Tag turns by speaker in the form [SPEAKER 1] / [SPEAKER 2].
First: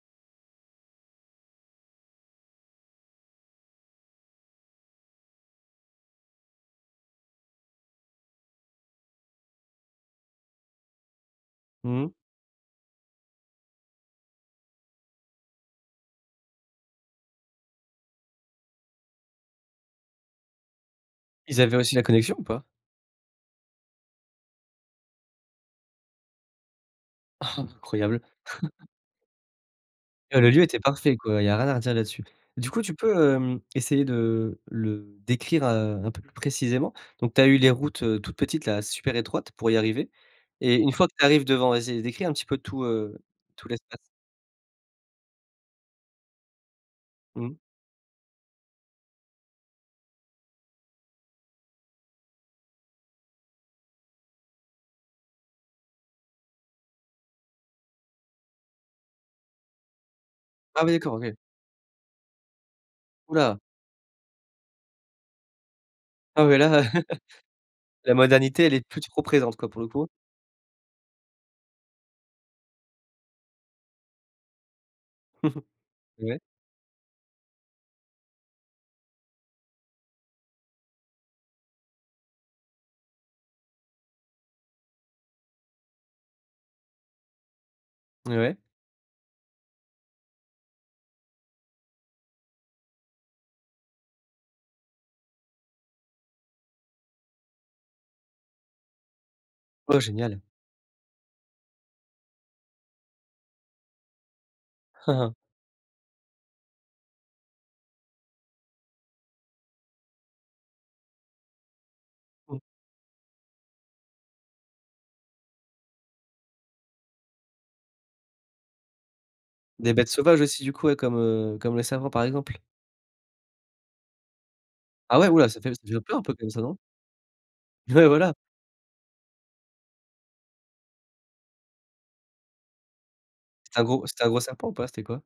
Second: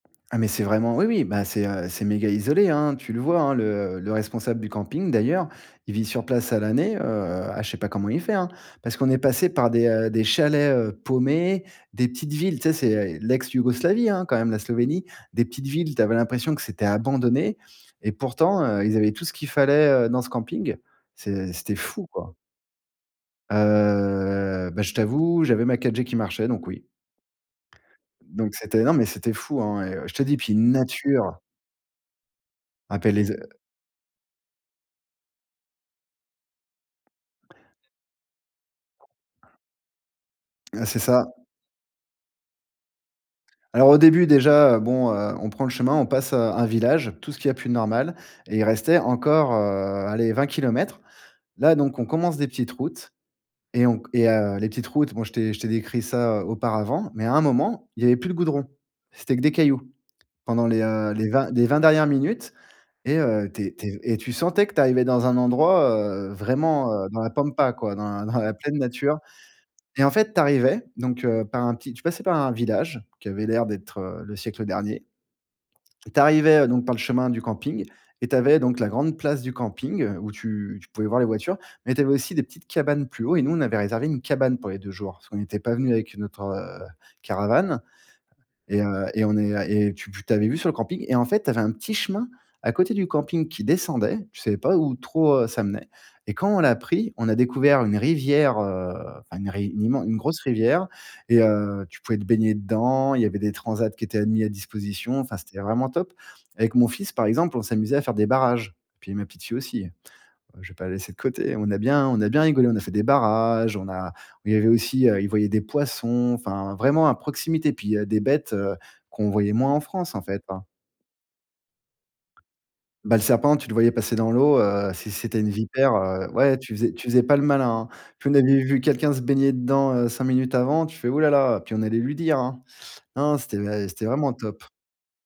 [SPEAKER 1] Ah, mais c'est vraiment oui, oui, ben, c'est, heu, c'est méga isolé, hein. Tu le vois, hein. Le le responsable du camping, d'ailleurs, il vit sur place à l'année. Heu, ah, je sais pas comment il fait, hein. Parce qu'on est passés, par des, heu, des chalets, heu, paumés, des
[SPEAKER 2] Mmh.
[SPEAKER 1] petites villes. Tu sais, c'est, eh, l'ex-Yougoslavie, hein, quand même, la Slovénie, des petites villes. Tu avais l'impression que c'était abandonné et pourtant, heu, ils avaient tout ce qu'il fallait, heu, dans ce camping. C'est
[SPEAKER 2] Ils
[SPEAKER 1] c'était
[SPEAKER 2] avaient aussi la
[SPEAKER 1] fou, quoi.
[SPEAKER 2] connexion ou pas?
[SPEAKER 1] Heu, bah, je t'avoue, j'avais ma 4G qui marchait donc oui.
[SPEAKER 2] Incroyable.
[SPEAKER 1] Donc c'était non mais c'était fou, hein et heu, je te dis
[SPEAKER 2] Heu, le
[SPEAKER 1] puis
[SPEAKER 2] lieu
[SPEAKER 1] une
[SPEAKER 2] était parfait,
[SPEAKER 1] nature!
[SPEAKER 2] quoi. Il y a rien à redire là-dessus. Du coup, tu
[SPEAKER 1] Appelle les
[SPEAKER 2] peux,
[SPEAKER 1] z
[SPEAKER 2] hem, essayer de le décrire, heu, un peu plus précisément? Donc tu as eu les routes, heu, toutes petites, là, super étroites pour y arriver et
[SPEAKER 1] Ah,
[SPEAKER 2] une
[SPEAKER 1] c'est
[SPEAKER 2] fois que tu
[SPEAKER 1] ça.
[SPEAKER 2] arrives devant, vas-y, décris un petit peu tout, heu, tout
[SPEAKER 1] Alors,
[SPEAKER 2] l'espace.
[SPEAKER 1] au début, déjà, heu, bon, heu, on prend le chemin, on passe, heu, un village. Tout ce qu'il y
[SPEAKER 2] Mmh.
[SPEAKER 1] a plus de normal et il restait encore, heu, allez, 20 km. Là donc on commence des petites routes et on c et heu, les petites routes, bon, je t'ai je t'ai décrit ça, heu, auparavant mais à un moment, il y avait plus de goudron. C'était que des cailloux pendant les,
[SPEAKER 2] Ah, oui,
[SPEAKER 1] heu,
[SPEAKER 2] d'accord.
[SPEAKER 1] les
[SPEAKER 2] OK.
[SPEAKER 1] 20 les 20 dernières minutes et
[SPEAKER 2] Hou,
[SPEAKER 1] heu,
[SPEAKER 2] là!
[SPEAKER 1] tu es tu es et tu sentais que tu arrivais dans un endroit, heu,
[SPEAKER 2] Ah, ouais là!
[SPEAKER 1] vraiment, heu, dans la pampa, quoi, dans
[SPEAKER 2] La
[SPEAKER 1] la dans la
[SPEAKER 2] modernité, elle
[SPEAKER 1] pleine
[SPEAKER 2] est plus
[SPEAKER 1] nature.
[SPEAKER 2] trop présente, quoi, pour le
[SPEAKER 1] Et
[SPEAKER 2] coup.
[SPEAKER 1] en fait, tu arrivais donc heu, par un petit tu passais par un village qui avait l'air d'être, heu, le siècle dernier. Tu
[SPEAKER 2] Ouais.
[SPEAKER 1] arrivais, heu donc par le chemin du camping et tu avais donc la grande place du camping où tu tu pouvais voir les voitures mais tu avais aussi des petites cabanes plus haut et nous, on avait réservé une cabane pour les 2 jours parce qu'on n'était pas venu avec notre, heu, caravane.
[SPEAKER 2] N ouais.
[SPEAKER 1] Et heu et on est et heu, tu tu avais vue sur le camping et en fait, tu avais un petit chemin, à côté du camping, qui descendait. Je savais pas où trop, heu, ça menait. Et quand on l'a pris, on a découvert une rivière, heu, enfin, une riv une
[SPEAKER 2] Oh,
[SPEAKER 1] immen une grosse
[SPEAKER 2] génial.
[SPEAKER 1] rivière et heu, tu pouvais te baigner dedans. Il y avait des transats qui étaient mis à disposition. Enfin, c'était vraiment top. Avec mon fils, par exemple, on s'amusait à faire des barrages. Puis ma petite fille aussi. Heu, je vais pas la laisser de côté. On a bien on a bien
[SPEAKER 2] Mmh.
[SPEAKER 1] rigolé, on a fait des barrages, on a oh, il y avait aussi, heu, ils voyaient des poissons, enfin, vraiment à proximité, puis, heu, des bêtes, heu, qu'on voyait moins en
[SPEAKER 2] Des bêtes
[SPEAKER 1] France, en
[SPEAKER 2] sauvages,
[SPEAKER 1] fait,
[SPEAKER 2] aussi,
[SPEAKER 1] hein.
[SPEAKER 2] du coup, ouais, comme, heu, comme, heu, les serpents, par exemple?
[SPEAKER 1] Bah, le serpent, tu le voyais passer dans l'eau, heu, si
[SPEAKER 2] Ah, ouais, hou,
[SPEAKER 1] c'était
[SPEAKER 2] là,
[SPEAKER 1] une
[SPEAKER 2] ça fait ça fait
[SPEAKER 1] vipère,
[SPEAKER 2] déjà peur un
[SPEAKER 1] heu.
[SPEAKER 2] peu comme
[SPEAKER 1] Ouais,
[SPEAKER 2] ça,
[SPEAKER 1] tu
[SPEAKER 2] non?
[SPEAKER 1] faisais tu faisais pas le malin, hein.
[SPEAKER 2] Ouais,
[SPEAKER 1] Puis
[SPEAKER 2] voilà.
[SPEAKER 1] on avait vu quelqu'un se baigner dedans, heu, 5 minutes avant, tu fais: «Hou, là, là». Puis on allait lui dire, hein. Non, non, c'était,
[SPEAKER 2] C'est un
[SPEAKER 1] eh, c'était
[SPEAKER 2] gros c'était un
[SPEAKER 1] vraiment
[SPEAKER 2] gros serpent
[SPEAKER 1] top.
[SPEAKER 2] ou pas? C'était quoi?